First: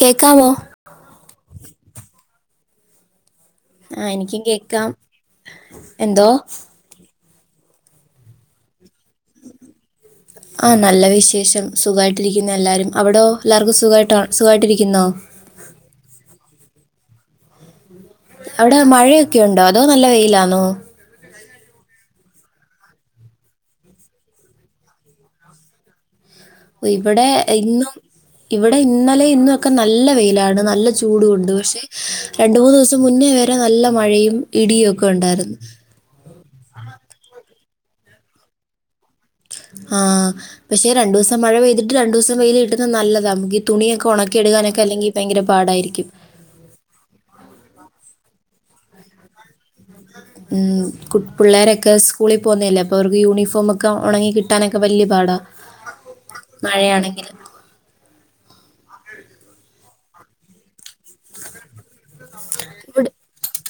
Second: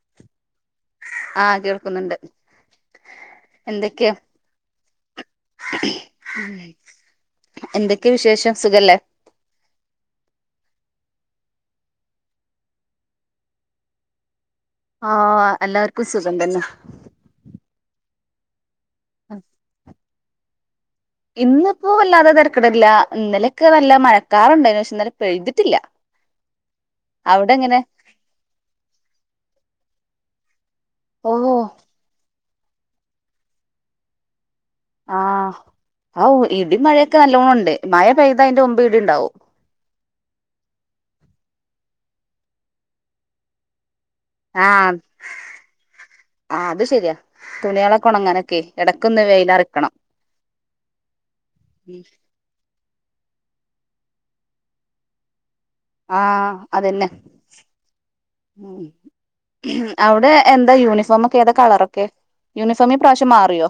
കേക്കാവോ ആ കേൾക്കുന്നുണ്ട്. ആ എന്തൊക്കെയാ എനിക്കും കേക്കാം എന്തോ എന്തൊക്കെയ വിശേഷം സുഖല്ലേ ആ നല്ല വിശേഷം സുഖായിട്ടിരിക്കുന്നെല്ലാരും. അവിടോ എല്ലാർക്കും സുഖായിട്ടാ ആ എല്ലാർക്കും സുഖം തന്ന. അവിടെ മഴയൊക്കെയുണ്ടോ, അതോ നല്ല വെയിലാന്നോ? ഇന്നിപ്പൊ വല്ലാതെ തരക്കെടില്ല ഇന്നലെക്കെ നല്ല മഴക്കാറുണ്ടാനു, പക്ഷെ ഇന്നലെ പെയ്തിട്ടില്ല. ഇവ്ടെ അവിടെ എങ്ങനെ ഇന്നും ഇവടെ ഇന്നലേം ഇന്ന് ഒക്കെ നല്ല വെയിലാണ് നല്ല ചൂടു ഓ ഒണ്ട്. പക്ഷേ രണ്ട് മൂന്ന് ദിവസം മുന്നേ വരെ നല്ല മഴയും ഇടിയൊക്കെ ഉണ്ടാരുന്ന്. ഇടിമഴയൊക്ക നല്ലോണൊണ്ട് മഴ പെയ്തയിന്റെ ഒ ആ പക്ഷെ രണ്ടുവസം മഴ പെയ്തിട്ട് രണ്ടുവസം വെയില് കിട്ടുന്നത് നല്ലതാ ങ്കി തുണിയൊക്ക ഒണക്കിയെടുകാനൊക്കെ ആഹ് അല്ലെങ്കി പയങ്കര പാടായിരിക്കും. ഒണങ്ങാനൊക്കെ എടക്കൊന്ന് വെയ്ലാറി ഉം കു പുള്ളാരൊക്ക സ്കൂളി പോകുന്നയല്ലേ അ പ്പോ അവർക്ക് യൂണിഫോമൊക്ക ഒണങ്ങി കിട്ടാനൊക്ക വലിയ പാടാ. ആ അതന്നെ. മഴയാണെങ്കിൽ അവ്ടെ എന്താ യൂണിഫോമക്കെ ഏതാ കളറൊ ഇവിടെ യൂണിഫോമിപ്രാവശ്യം മാറിയോ?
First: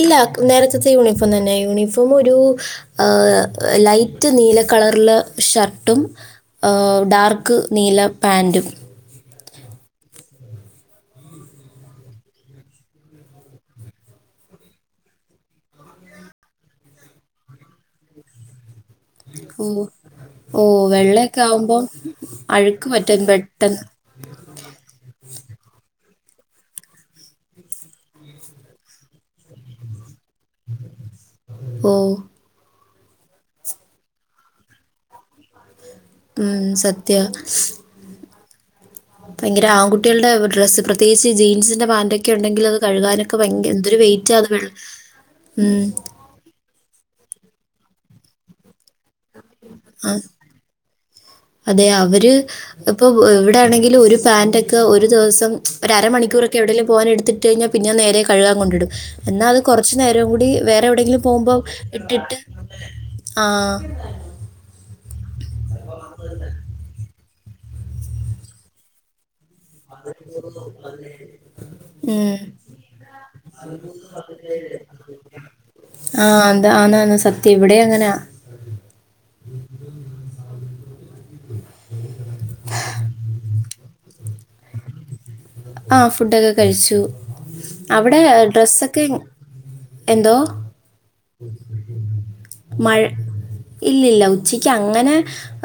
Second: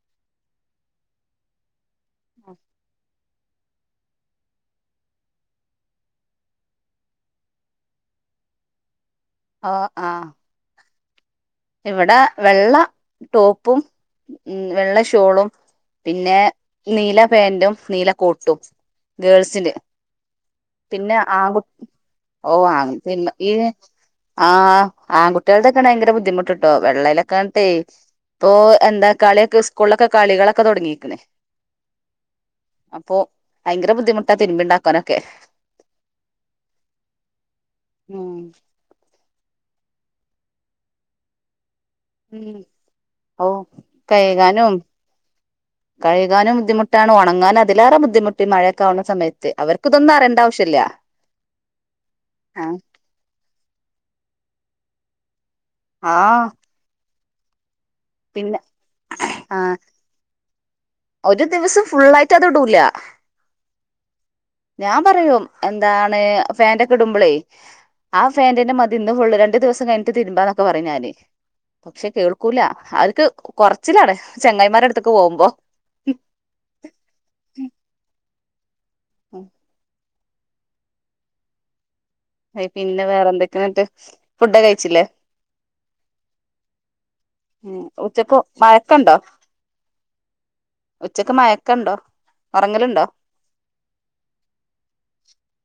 ഇല്ല നേരത്തത്തെ യൂണിഫോം തന്നെ, യൂണിഫോം ഒരു ആ ലൈറ്റ് നീല കളറ്ള്ള ഷർട്ടും ഡാർക്ക് നീല പാന്റും. ഓ ആ ഇവട വെള്ള ടോപ്പും മ് വെള്ള ഷോളും പിന്നെ നീല പാന്റും നീല കോട്ടും ഓ ഗേൾസില് ഓ പിന്നെ വെള്ളയൊക്കെ ആങ്കുട് ആവുമ്പോൾ ഓ അഴുക്ക് അങ് പറ്റും പിന്ന് ഈ പെട്ടെന്ന് ആ ആങ്കുട്ടികൾടെയക്ക ണയങ്കര ബു റ്റ്ട്ടോ വെള്ളയിലൊക്കാൾത്തെ ഇപ്പൊ എന്താ കളിയൊക്കെ സ്കൂളിലൊക്കെ കളികളൊക്ക തുടങ്ങിരിക്ക‌ണ്. ഓ അപ്പൊ ഭയങ്കര ബുദ്ധിമുട്ടാ തിരുമ്പിണ്ടാക്കാനൊക്കെ. മ് സത്യാ മ് പൈങ്കര ആങ്കുട്ടികൾടെ ഡ്രസ്സ് പ്രത്യേകിച്ച് ജീൻസ് ന്റ പാൻൊക്കെ ഉം ഉണ്ടെങ്കിൽ അത് കഴുകാനൊക്ക ഓ ഭയങ്ക് എന്തൊരു വെയിറ്റാത് വെൾ കഴുകാനും കഴുകാനും ബുദ്ധിമുട്ടാണ് ഒണങ്ങാനതിലേറെ ബുദ്ധിമുട്ടീ മഴയ ക്കാവണ സമയത്ത് ആ അവർക്കിതൊന്നും അറിയേണ്ട ആവശ്യല്ല. അതെ അവര് ഇപ്പൊ ഇവ്ടെ ആണെങ്കിലും ഒരു പാന്റ ക്ക ഒരു ദിവസം ഒരര ആ മണിക്കൂറൊക്കെ എവിടേലും പോവാൻ എട്ത്തിട്ട് കഴിഞ്ഞാ പിന്ന നേരെ കഴുകാൻ പിന്നെ കൊണ്ടിടും എന്നാ അത് ആ കൊറച്ചു നേരം കൂടി വേ എവിടെയെങ്കിലും ഒരു പോവുമ്പോ ദിവസം ഫുള്ളായിട്ട് ഇട്ടിട്ട് അത് ഇടൂല ആ ഞാമ്പറയും എന്താണ് ഫാന്റക്കെ ഇടുമ്പളേ ആ ഫാന്റ് ന്നെ മതി ഇന്ന് ഫുള്ള് ര ണ്ട് ദിവസം കഴിഞ്ഞ്ട്ട് തിരുമ്പാന്നൊക്കെ പറയും ഞാന് പക്ഷെ ഉം കേൾക്കൂല അവർക്ക് കൊറച്ചിലാണ് ചെ ങ്ങായിമാരടുത്തക്ക് പോവുമ്പോ ആ എന്താ ആന്നാന്ന് സത്യം ഇവിടേം അങ്ങനാ ഉം അ പിന്നെ വേറെന്തൊക്കെയന്നട്ട് ഫുഡ കഴിച്ചില്ലേ ആ ഫുഡൊക്കെ കഴിച്ചു ഉം അവിടെ ഉച്ചക്ക് ഡ്രസ്സൊക്കെ മയക്കണ്ടോ എന്തോ ഉച്ചക്ക് മഴക്കണ്ടോ മഴ ഇല്ലല്ല ഉച്ചക്ക് അങ്ങനെ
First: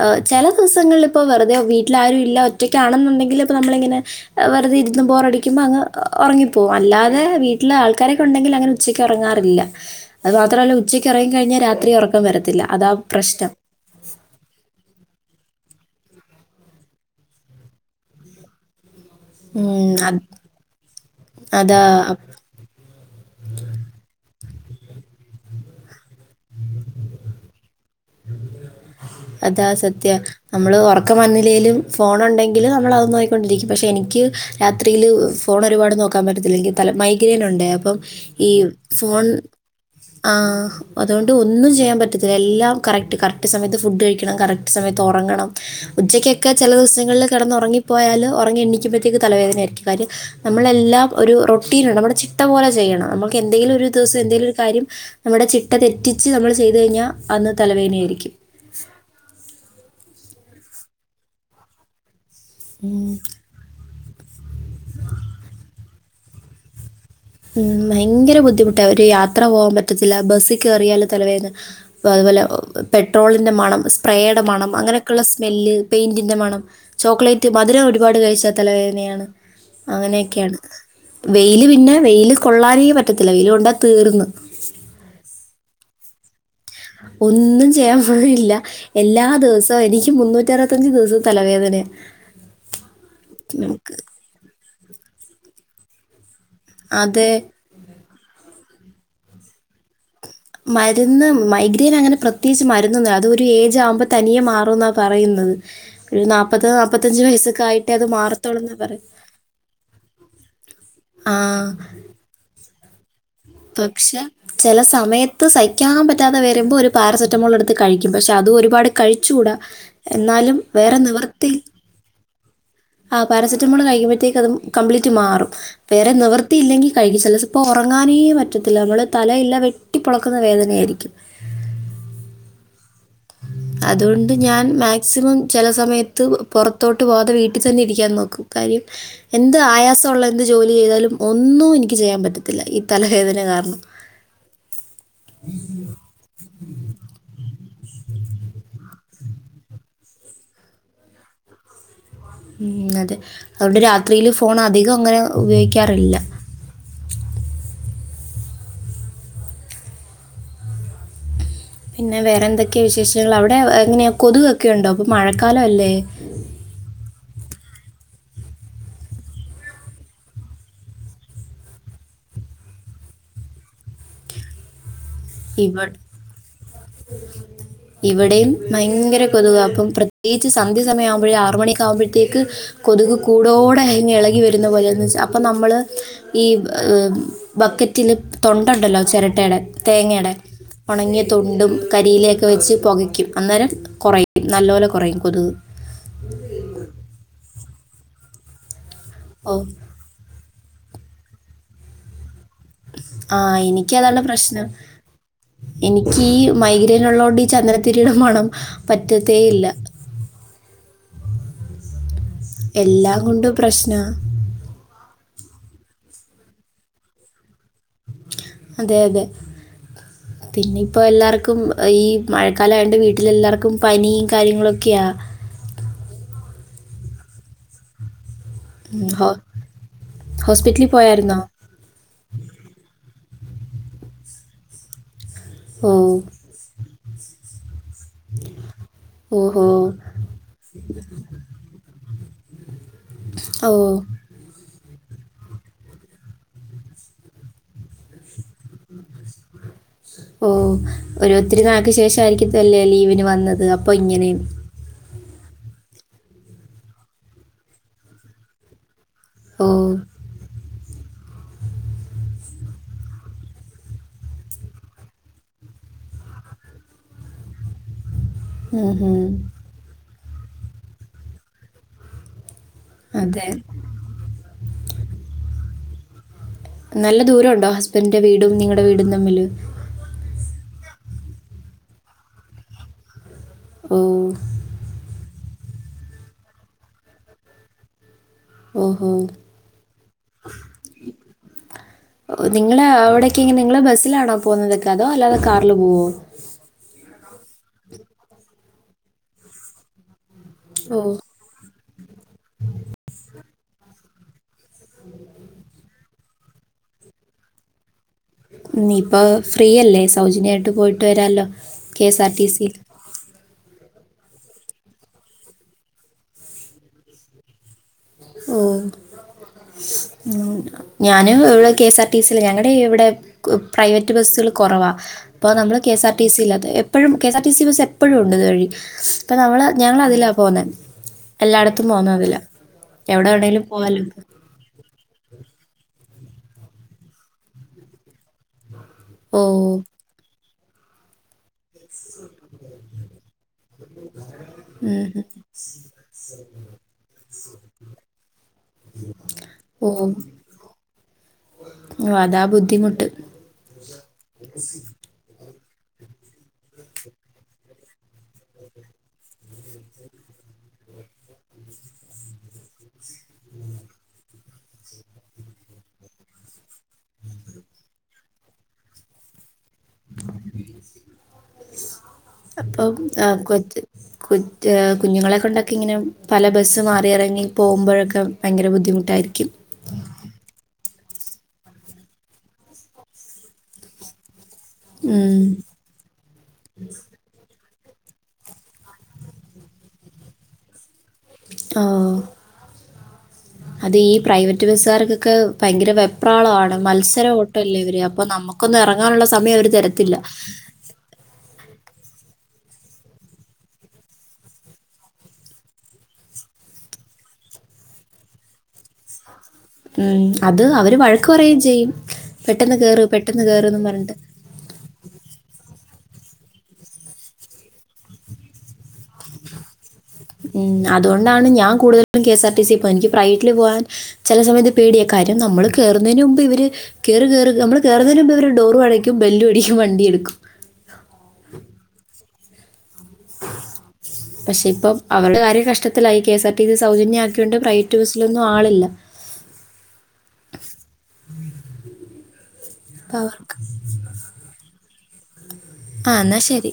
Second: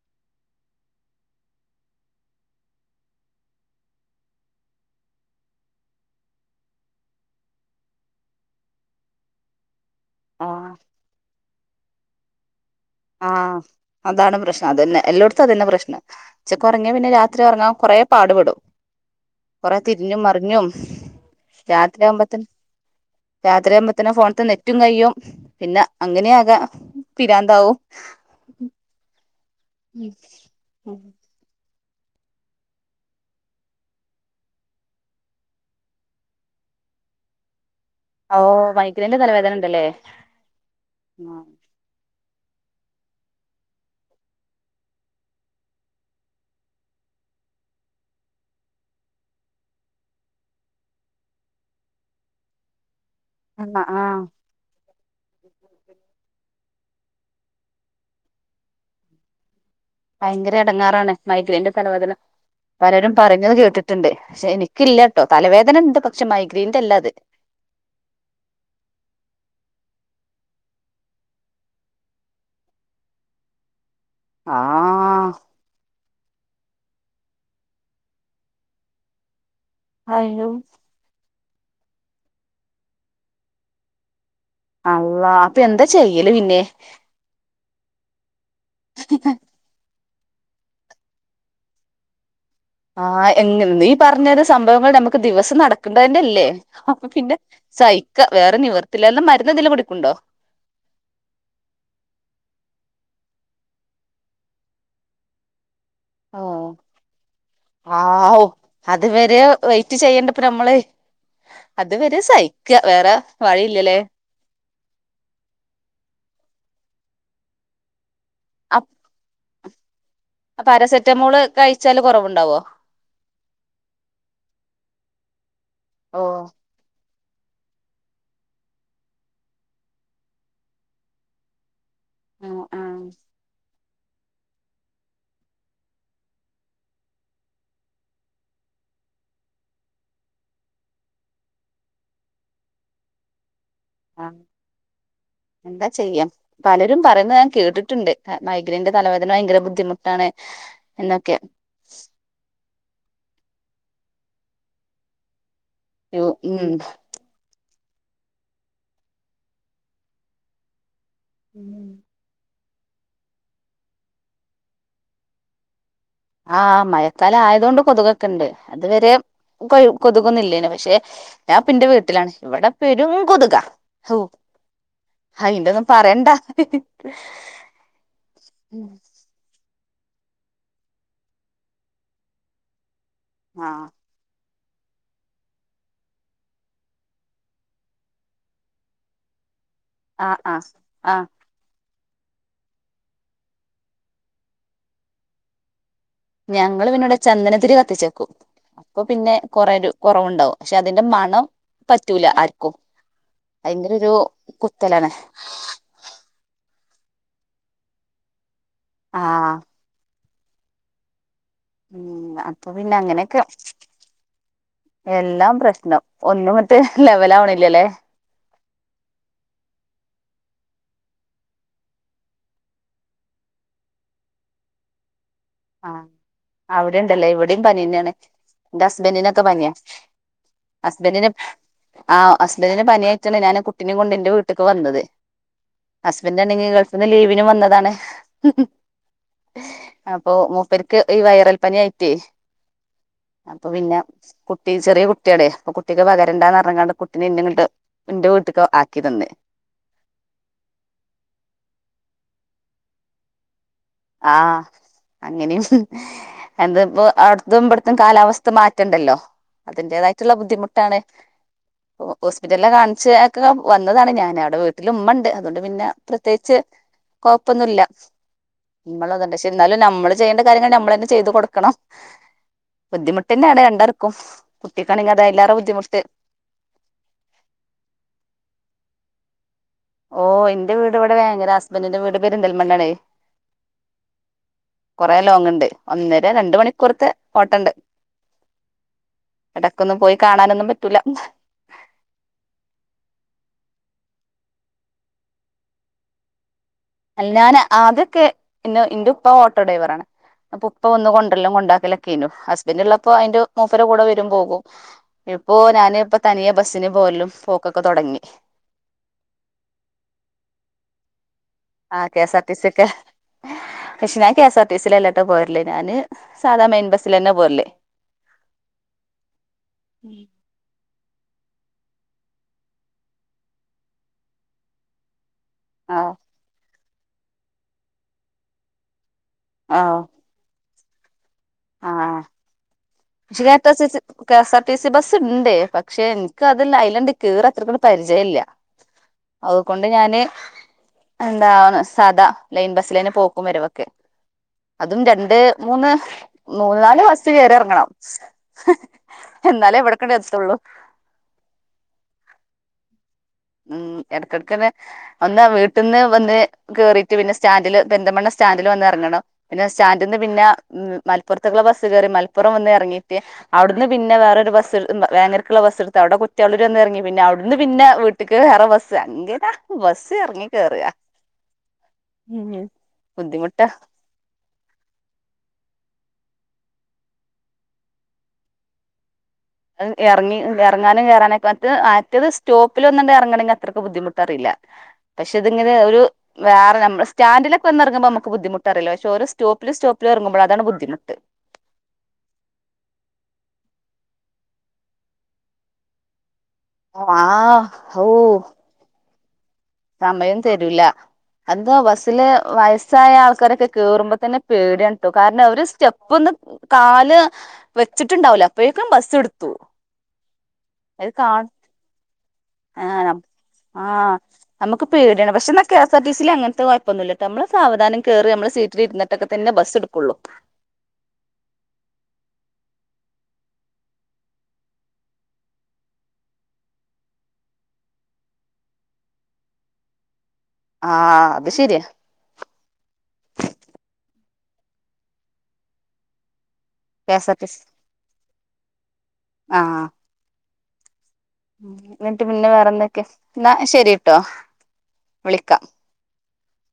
എ ചില ദിവസങ്ങളിൽ ഇപ്പൊ വെറുതെ വീട്ടിൽ ആരു ഇല്ല ഒറ്റയ്ക്കാണെന്നുണ്ടെങ്കിൽ ഇപ്പോ നമ്മള ഇങ്ങനെ വെറുതെ ഇ ന്ന് ബോറടിക്കുമ്പോ അങ്റങ്ങപ്പോകും അല്ലാതെ വീട്ടില് ആൾക്കാരൊക്കെ ഉണ്ടെങ്കിൽ അങ്ങനെ ഉച്ചയ്ക്ക് ഉറങ്ങാറില്ല അത് ആ മാത്രമല്ല ഉച്ചയ്ക്ക് ഉറങ്ങി കഴിഞ്ഞാൽ രാത്രി ഉറക്കം വരത്തില്ല അതാ പ്രശ്നം. ആഹ് അതാണ് പ്രശ്നം അതന്നെ എല്ലാടത്തും അതന്നെ പ്രശ്നം നംഉച്ചക്ക ഉറങ്ങിയ പിന്നെ രാത്രി ഉറങ്ങാൻ കൊറെ പാടുപെടും കൊറെ ഉം. അത് തിരിഞ്ഞും മറിഞ്ഞും അതാ രാത്രിയാവുമ്പോത്തന് രാത്രിയകുമ്പത്തനെ ഫോണ്ത്തെ നെ റ്റും കയും പിന്നെ അങ്ങനെയ ആകെ പിരാന്താവും അതാ സത്യ നമ്മള് ഉറക്കം വന്നിലേയിലും ഫോണുണ്ടെങ്കിൽ നമ്മള അതൊന്നയിക്കൊണ്ടിരിക്കും പക്ഷെ എനിക്ക് രാത്രിയിൽ ഫോൺ ഒരുപാട് നോക്കാൻ പറ്റത്തില്ലെങ്കിൽ തല മൈഗ്രേൻ ഉണ്ട് അപ്പം ഓ ഈ മൈഗ്രേന്റെ ഫോൺ തലവേദന ഉണ്ടല്ലേ ആ അതുകൊണ്ട് ഒന്നും ചെയ്യാൻ പറ്റത്തില്ല എല്ലാം കറക്റ്റ് കറക്റ്റ് സമയത്ത് ഫുഡ് കഴിക്കണം കറക്റ്റ് സമയത്ത് ഉറങ്ങണം ഉച്ചക്കൊക്കെ ചില ദിവസങ്ങളിൽ കടന്നറങ്ങി പോയാല് ഉറങ്ങി എണിക്കുമ്പഴത്തേക്ക് തലവേദന ആായിരിക്കും കാര്യ നമ്മളെല്ലാം ഒരു റൊട്ടീന നമ്മുടെ ചിട്ട പോലെ ചെയ്യണം ന എന്തെങ്കിലും ആ ഒരു ആ ദിവസം എന്തെലിലും ഒരു കാര്യം നമ്മുടെ ചിട്ട തെറ്റിച്ച് നമ്മൾ ചെയ്ത് കഴിഞ്ഞാൽ അന്ന് തലവേനയായിരിക്കും ഭയങ്കര എടങ്ങാറാണ് മൈഗ്രേന്റെ തലവദന പലരും ഉം. പറഞ്ഞത് കേട്ടിട്ടുണ്ട് പക്ഷെ എനിക്കില്ല കേട്ടോ തലവേദന ഉണ്ട് പക്ഷെ മൈഗ്രയിൻറ അല്ലാ അത് ഉം ഭയങ്കര ബുദ്ധിമുട്ട് ഒരു യാത്ര പോകാൻ പറ്റത്തില്ല ബസ്സിൽ കയറിയാല തലവേന്ന് അതുപോലെ പെട്രോളിൻ്റെ മണം സ്പ്രേയുടെ ആ മണം അങ്ങനെയൊക്കെയുള്ള സ്മെല്ല് പെയിന്റിന്റെ മണം ചോക്ലേറ്റ് മധുരം ഒരുപാട് കഴിച്ച തലവേദനയാണ് അയ്യോ അങ്ങനെയൊക്കെയാണ് വെയില് പിന്നെ വെയില് കൊള്ളാനേ പറ്റത്തില്ല വെയില് കൊണ്ടാ തീർന്ന് ചെയ്യല്ലേ പിന്നെ ഒന്നും ചെയ്യാൻ പോവില്ല എല്ലാ ദിവസവും എനിക്ക് മുന്നൂറ്റി അറുപത്തഞ്ച ദിവസ തലവേദന ആഹ് എങ്ങനെ നീ പറഞ്ഞത് സംഭവങ്ങൾ നമുക്ക് ദിവസം നടക്കണ്ടതിന്റെ അല്ലേ അപ്പൊ അതെ പിന്നെ സഹിക്ക വേറെ നിവർത്തില്ലും മരുന്ന്ന്തെലും കുടിക്കുണ്ടോ മരുന്ന് മൈഗ്രെൻ അങ്ങനെ പ്രത്യേകിച്ച് മരുന്നന്ന അത് ഒരു ഏജ് ആകുമ്പോ തനിയെ മാറും എന്നാ പറയുന്നത് ഒരു ഓ നാൽപ്പത് നാൽപ്പത്തഞ്ച് വയസ്സൊക്കെ ആയിട്ടേ ആ അത് മാറത്തുള്ളൂ എന്നാണ് പറയുന്നത് അത്വരെ വെറ്റ് ചെയ്യണ്ടപ്പ നമ്മള് ആ അതവരെ സഹിക്ക വേറെ വഴിയില്ലല്ലേ പക്ഷെ ചില സമയത്ത് സഹിക്കാൻ പറ്റാതെ വരുമ്പോ ഒരു പാരസെറ്റമോൾ എടുത്ത് കഴിക്കും ക്കും പക്ഷെ അത് അ ഒരുപാട് കഴിച്ചുകൂടാ എന്നാലും പാരസെറ്റമോള് കഴിച്ചാല് കുറവുണ്ടാവോ ആ് പാരസെറ്റമോൾ കഴിക്കുമ്പോഴത്തേക്ക അത് കംപ്ലീറ്റ് മാറും വേറെ ഓ നിവർത്തിയില്ലെങ്കിൽ കഴ ഉറങ്ങാനേ പറ്റത്തില്ല നമ്മുടെ തലയെല്ലാം വെട്ടി പൊളിക്കുന്ന വേദനയായിരിക്കും ആഹ ആഹ അതുകൊണ്ട് ഞാൻ മാക്സിമം ചില സമയത്ത് പുറത്തോട്ട് പോവാതെ വീട്ടിൽ തന്നെ ഇരിക്കാൻ നോക്കും കാര്യ എന്ത് ആയാസമള്ള എന്ത് ജോലി ചെയ്താലും ഒന്നും എനിക്ക് ചെയ്യാൻ പറ്റത്തില്ല ഈ തലവേദന കാരണം ആ എന്താ ചെയ്യാം പലരും പറയുന്ന ഞാൻ കേട്ടിട്ടുണ്ട് മൈഗ്രീന്റെ തലവേദന ഭയങ്കര ബുദ്ധിമുട്ടാണ് എന്നൊക്കെ ഉ അതെ അതുകൊണ്ട് രാത്രിയില് ഫോൺ അധികം അങ്ങനെ ഉപയോഗിക്ക ഉം പിന്നെ വേറെ എന്തൊക്കെയാ വിശേഷങ്ങൾ അവിടെ എങ്ങനെയാ കൊതുകൊക്കെ ഉണ്ടോ ഇപ്പൊ മഴക്കാലം അല്ലേ ആഹ മഴക്കാലം ആയതൊണ്ട് കൊതുകൊക്കെണ്ട് അതുവരെ കൊതുക്കുന്നില്ലേന് പക്ഷെ ഞാൻ ഇപ്പേന്റെ വീട്ടിലാണ് ഇവിടെ പെരും കൊതുകാ ഇ അയിന്റെയൊന്നും പറയണ്ട ഇവിടെയും ഭയങ്കര കൊതുകാപ്പോ പ്രത്യേകിച്ച് സന്ധ്യ സമയംവുമ്പോഴേ ആറ മണിക്ക ആകുമ്പോഴത്തേക്ക് കൊതുക് ആ കൂടടെ ഇങ്ങി ഇളകി വരും. പോലെ അപ്പോൾ നമ്മള് ഈ ബക്കറ്റില് തൊണ്ട ഉണ്ടല്ലോ ചിരട്ടയുടെ ആ തേങ്ങ്ടെ ആ ആ ഉണങ്ങിയ തൊണ്ടും - കരിയിലൊക്കെ വെച്ച് പുകയ്ക്കും അന്നേരം കൊറയുംയും നല്ല പോലെ കൊറയും കൊതുക് ഞങ്ങളും പിന്നോട് ചന്ദനതിരി കത്തിച്ചേക്കും അപ്പൊ പിന്നെ ഓ കുറ ഒരു കുറവുണ്ടാവും പക്ഷെ അതിന്റെ മണം പറ്റൂല ആർ ആഹ എനിക്ക് അതുള്ള പ്രശ്നം കുത്തലാണ് എനിക്ക്മൈക രിനള്ളോണ്ട് ഈ ചന്ദനത്തിരിയുടെ മണം പറ്റത്തേ ആഹ് ഇല്ല ഉ അപ്പൊ പിന്നെ എല്ലാം അങ്ങനെയൊക്കെ കൊണ്ടും പ്രശ്നമാണ് എല്ലാം പ്രശ്നം ഒന്നും മറ്റേ ലെവല ആവണില്ലല്ലേ അതെ അതെ പിന്നെ ഇപ്പോ എല്ലാവർക്കും ഈ മഴക്കാലംയണ്ട് വീട്ടില എല്ലാവർക്കും പനിയും കാര്യങ്ങളൊക്കെയ ആഹ അവിടെണ്ടല്ലേ ഇവിടെയും പനന്നെയാണ്. ഉം, ഹോ- അസ്ബൻഡിനൊക്കെ പനിയാ ഹോസ്പിറ്റലിൽ ഹസ്ബൻറ്റിന്ആ പോയായിരുന്നോ ഹസ്ബൻഡന്റെ പനിയെ അ ഞാൻ കുട്ടിനെ കൊണ്ട് എന്റെ വീട്ടിലക്ക് വന്നത് ഓ ഹസ്ബന്റ് ആണെങ്കിൽ ഗേൾഫീന്ന് ലീവിന് വന്നതാണ്. ഓഹോ ഓ അപ്പൊ മൂപ്പേർക്ക് ഈ വൈറൽ പനി ആയിട്ടേ അപ്പൊ ഓ പിന്നെ കുട്ടി ചെറിയ കുട്ടിയടടെ അപ്പൊ കുട്ടിക്ക് പകരണ്ടാന്ന് പറഞ്ഞാണ്ട് കുട്ടിനെ ഇന്ന ഇട്ട് എന്റെ വീട്ടക്ക് ആക്കി തന്നെ ഓ ഒരു ഒത്തിരി നാൾക്ക് ശേഷം ആരിക്കതല്ലേ ലീവിന് വന്നത് അപ്പൊ ഇങ്ങനെ അങ്ങനെയും എന്താപ്പൊ അവിടത്തും ഇവിടത്തും കാലാവസ്ഥ മാറ്റണ്ടല്ലോ? ഓ അതിന്റേതായിട്ടുള്ള ബുദ്ധിമുട്ടാണ്. ഹോസ്പിറ്റലില കാണിച്ചക്കെ വന്നതാണ് ഞൻ അവിടെ വീട്ടില ഇമ്മണ്ട് അതുകൊണ്ട് പിന്നെ പ്രത്യേകിച്ച് കൊഴപ്പൊന്നുല്ല. ഉം, ഉം. നമ്മളന്നണ്ടഷെ എന്നാലും നമ്മള് ചെയ്യേണ്ട കാര്യങ്ങൾ നമ്മൾ ചെയ്തു കൊടുക്കണം. ബുദ്ധിമുട്ട് അതെ തന്നെയാണ് രണ്ടർക്കും കുട്ടിക്കാണെങ്കിൽ അത എല്ലാരും ബുദ്ധിമുട്ട്. നല്ല ദൂരംണ്ടോ ഹസ്ബൻഡന്റെ വീടും നിങ്ങളടെ വീടും തമ്മില്. ഓ എന്റെ വീട് ഇവിട ഓ കു റെലോങ് ഉണ്ട് ഒന്നര രണ്ട മണിക്കൂറത്തെ ഓട്ടണ്ട്. ഓഹോ ഇടക്കൊന്നും പോയി കാണാനൊന്നും പറ്റൂല. നിങ്ങള അവിടക്കെ ഇനെ നി സിലാണോ പോകുന്നതൊക്കെ അതോ അല്ലാതെ കാറില് പോവോ? അ ഞാൻ ആദ്യക്കെ ഇന്ന് എന്റെ ഉപ്പ ഓട്ടോ ഡ്രൈവറാണ്. പ്പ ഉപ്പ ഒന്ന ഓ കൊണ്ടല്ല കൊണ്ടാക്കലൊക്കെു ഹസ്ബൻറ് ഉള്ളപ്പോ അയ്ന്റെ മൂപ്പര കൂടെ വരും പോകും ഇപ്പോ ഞൻ ഇപ്പോ തനിയ ബസ്സിന് പോലും പോക്കൊക്കെ തുടങ്ങി നീ ഇപ്പോ ഫ്രീയല്ലേ സൗജന്യയിട്ട് പോയിട്ട് വരാമല്ലോ? ആഹ K S R T C ഒക്ക പക്ഷെ ഞാൻ K S R T C അല്ലാട്ട് പോയിരില്ലേ ഞാന് സാദാ മെയിൻ ബസ്സൽ തന്നെ പോരല് ഓ മ് ഞാൻ - ഞങ്ങടെഇവിടെ K S R T C, അല്ലേ ഞങ്ങള ഇവിടെ പ്രൈവറ്റ് ബസ്സുകൾ കൊറവാ ഇപ്പ നമ്മള് കെ ആ എസ് ആർ ടി സിയില്ലാത്ത എപ്പോഴും K S R T C bus എപ്പോഴും ഉണ്ട് ഇതുവഴി അപ്പ നമ്മള് ആ ഞങ്ങള അതിലാ പോന്നെ എല്ലാടത്തും പോന്ന അതിലാ പക്ഷേ K S R T C K S R T C bus ഇണ്ട് പക് ക്ഷെ എനിക്ക് അതല്ല അയ്ലണ്ട് കേറിയ അത്രക്കൂ പരിചയ ഇല്ല ഓ അതുകൊണ്ട് ഞാന് എന്താണ് സ് സാധാ ലൈൻ ബസിലെന്നെ പോക്കും വരവൊക്കെ അതും ഉം. രണ്ട്, മൂന്ന് നാല് ബസ്സ് കേറി എറങ്ങണം എന്നാലേ ഓ ഇവിടെക്കണ്ട് എത്തുള്ളു ഓ അതാ ബുദ്ധിമുട്ട് ഉം എടക്കെടക്കെന്നെ ഒന്നാ വീ ട്ട്ന്ന് വന്ന് കേറിട്ട് പിന്നെ സ്റ്റാൻഡില് പെരിന്തൽമണ്ണ സ്റ്റാൻഡില് വന്ന് എറങ്ങണം പിന്നെ സ്റ്റാൻഡിന്ന് പിന്ന മ് മലപ്പുറത്തേക്കുള്ള ബസ്സ് കേറി മലപ്പുറം വന്ന് എറങ്ങീട്ട് അവിട്ന്ന് പിന്നെ വേറൊരു ബസ്സ് ഇ ബ വേങ്ങരക്ക്ള്ള ബസ് സ് ട്ത്ത് അവിടെ കുറ്റളൂര് വന്നെറങ്ങി പിന്നെ അവിടുന്ന് പിന്നെ വീ ട്ടക്ക് വേറെ ബസ് അങ്ങനാ ബസ് എറങ്ങി കേറാ അപ്പൊ ആ ബുദ്ധിമുട്ട കൊച്ച് കുറ്റ്യാ ആ കുഞ്ഞുങ്ങളെ കൊണ്ടൊക്കെ ഇങ്ങനമ് പല ബസ്സ് മാറിയെറങ്ങി പോവുമ്പഴക്ക ഭയങ്കര ബുദ്ധിമുട്ടായിരി അഹ് എറങ്ങി എറ ങ്ങാനും കേറാനൊക്ക മറ്റത് മറ്റത് സ്റ്റോപ്പിലൊന്നണ്ട് എറങ്ങണെങ്ക അത്രക്ക് ബുദ്ധിമുട്ടറിയില്ല പക്ഷെ ഉം ഇതിങ്ങനെ ഒരു വേറെ നമ്മള് സ്റ്റാൻഡില് വന്നെറങ്ങുമ്പോ മ്മുക്ക് ബുദ്ധിമുട്ടറിയില്ല പക്ഷേ ഒരോ സ്റ്റോപ്പില് സ്റ്റോപ്പിലെറുമ്പോഴ അതാണ് ബുദ്ധിമുട്ട് ഓ ഓ അത് ഈ പ്രൈവറ്റ് ബസ്സുകാർക്കൊക്കെ ഭയങ്കര വെ പ്രാളാണ് ആഹ് മത്സരോട്ടല്ലേ ഇവര് ഓ അപ്പം നമുക്കൊന്ന് എറങ്ങാനുള്ള സമയം അവര് തരത്തില്ല സമയം തരൂല എന്താ ബസ്സില് വയസ്സായ ആൾക്കാരൊക്ക കേറുമ്പോ തന്നെ പേടിയാണ് ട്ടോ കാരണം അവര് സ്റ്റെപ്പൊന്ന് കാല് വെച്ചിട്ടുണ്ടാവുല്ല അപ്പോഴേക്കും ബസ്സ്ട് ഉം അത് അവര് വഴക്ക് പറയും ചെയ്യും പെട്ടെന്ന് കേറ് ആഹ് പെട്ടെന്ന് കേറന്ന് ആഹ് പറഞ്ഞിട്ട് നമുക്ക് പേ ട്യാണ് പക്ഷെ എന്നാ K S R T C ല് അങ്ങനത്തെ കുഴപ്പൊന്നുല്ലട്ട മ്മള് സാവധാനം കേറി നമ്മള് സീറ്റില് ഇരുന്നിട്ടൊക്ക തന്നെ ബസ്സ് ഇട് ഉം അതുകൊണ്ടാണ് ഞാൻ കൂടുതൽ ലും K S R T C പൂവാ എനിക്ക് പ്രൈവറ്റില് പോവാൻ ചെല സമയത്ത് പേടിയ കാര്യം നമ്മള് കേറുന്നതിന് മുമ്പ് ഇവര് കേറ് കേറ് നമ്മള് കേറുന്നതിന് മുമ്പ് ഇവര് ഡോർ അടക്കും ബെല്ലും അടിക്കും വണ്ടീം എടുക്കും ആ ആ അത് ശരിയാ പക്ഷെ ഇപ്പം അവരുടെ കാര്യം കഷ്ടത്തിലായി കെ എസ് ആർ ടി ല് കെ സൗജന്യ എസ് ആർ ടി ആക്കിയോണ്ട് സി പ്രൈവറ്റ് ബസ്സിലൊന്നും ആളില്ല ന്നിട്ട് പിന്നെ വേറെന്തൊക്കെ അപ്പം എന്നാ അവർക്ക് ശരിട്ടോ വിളിക്കാ ആ ന്നാ ശരി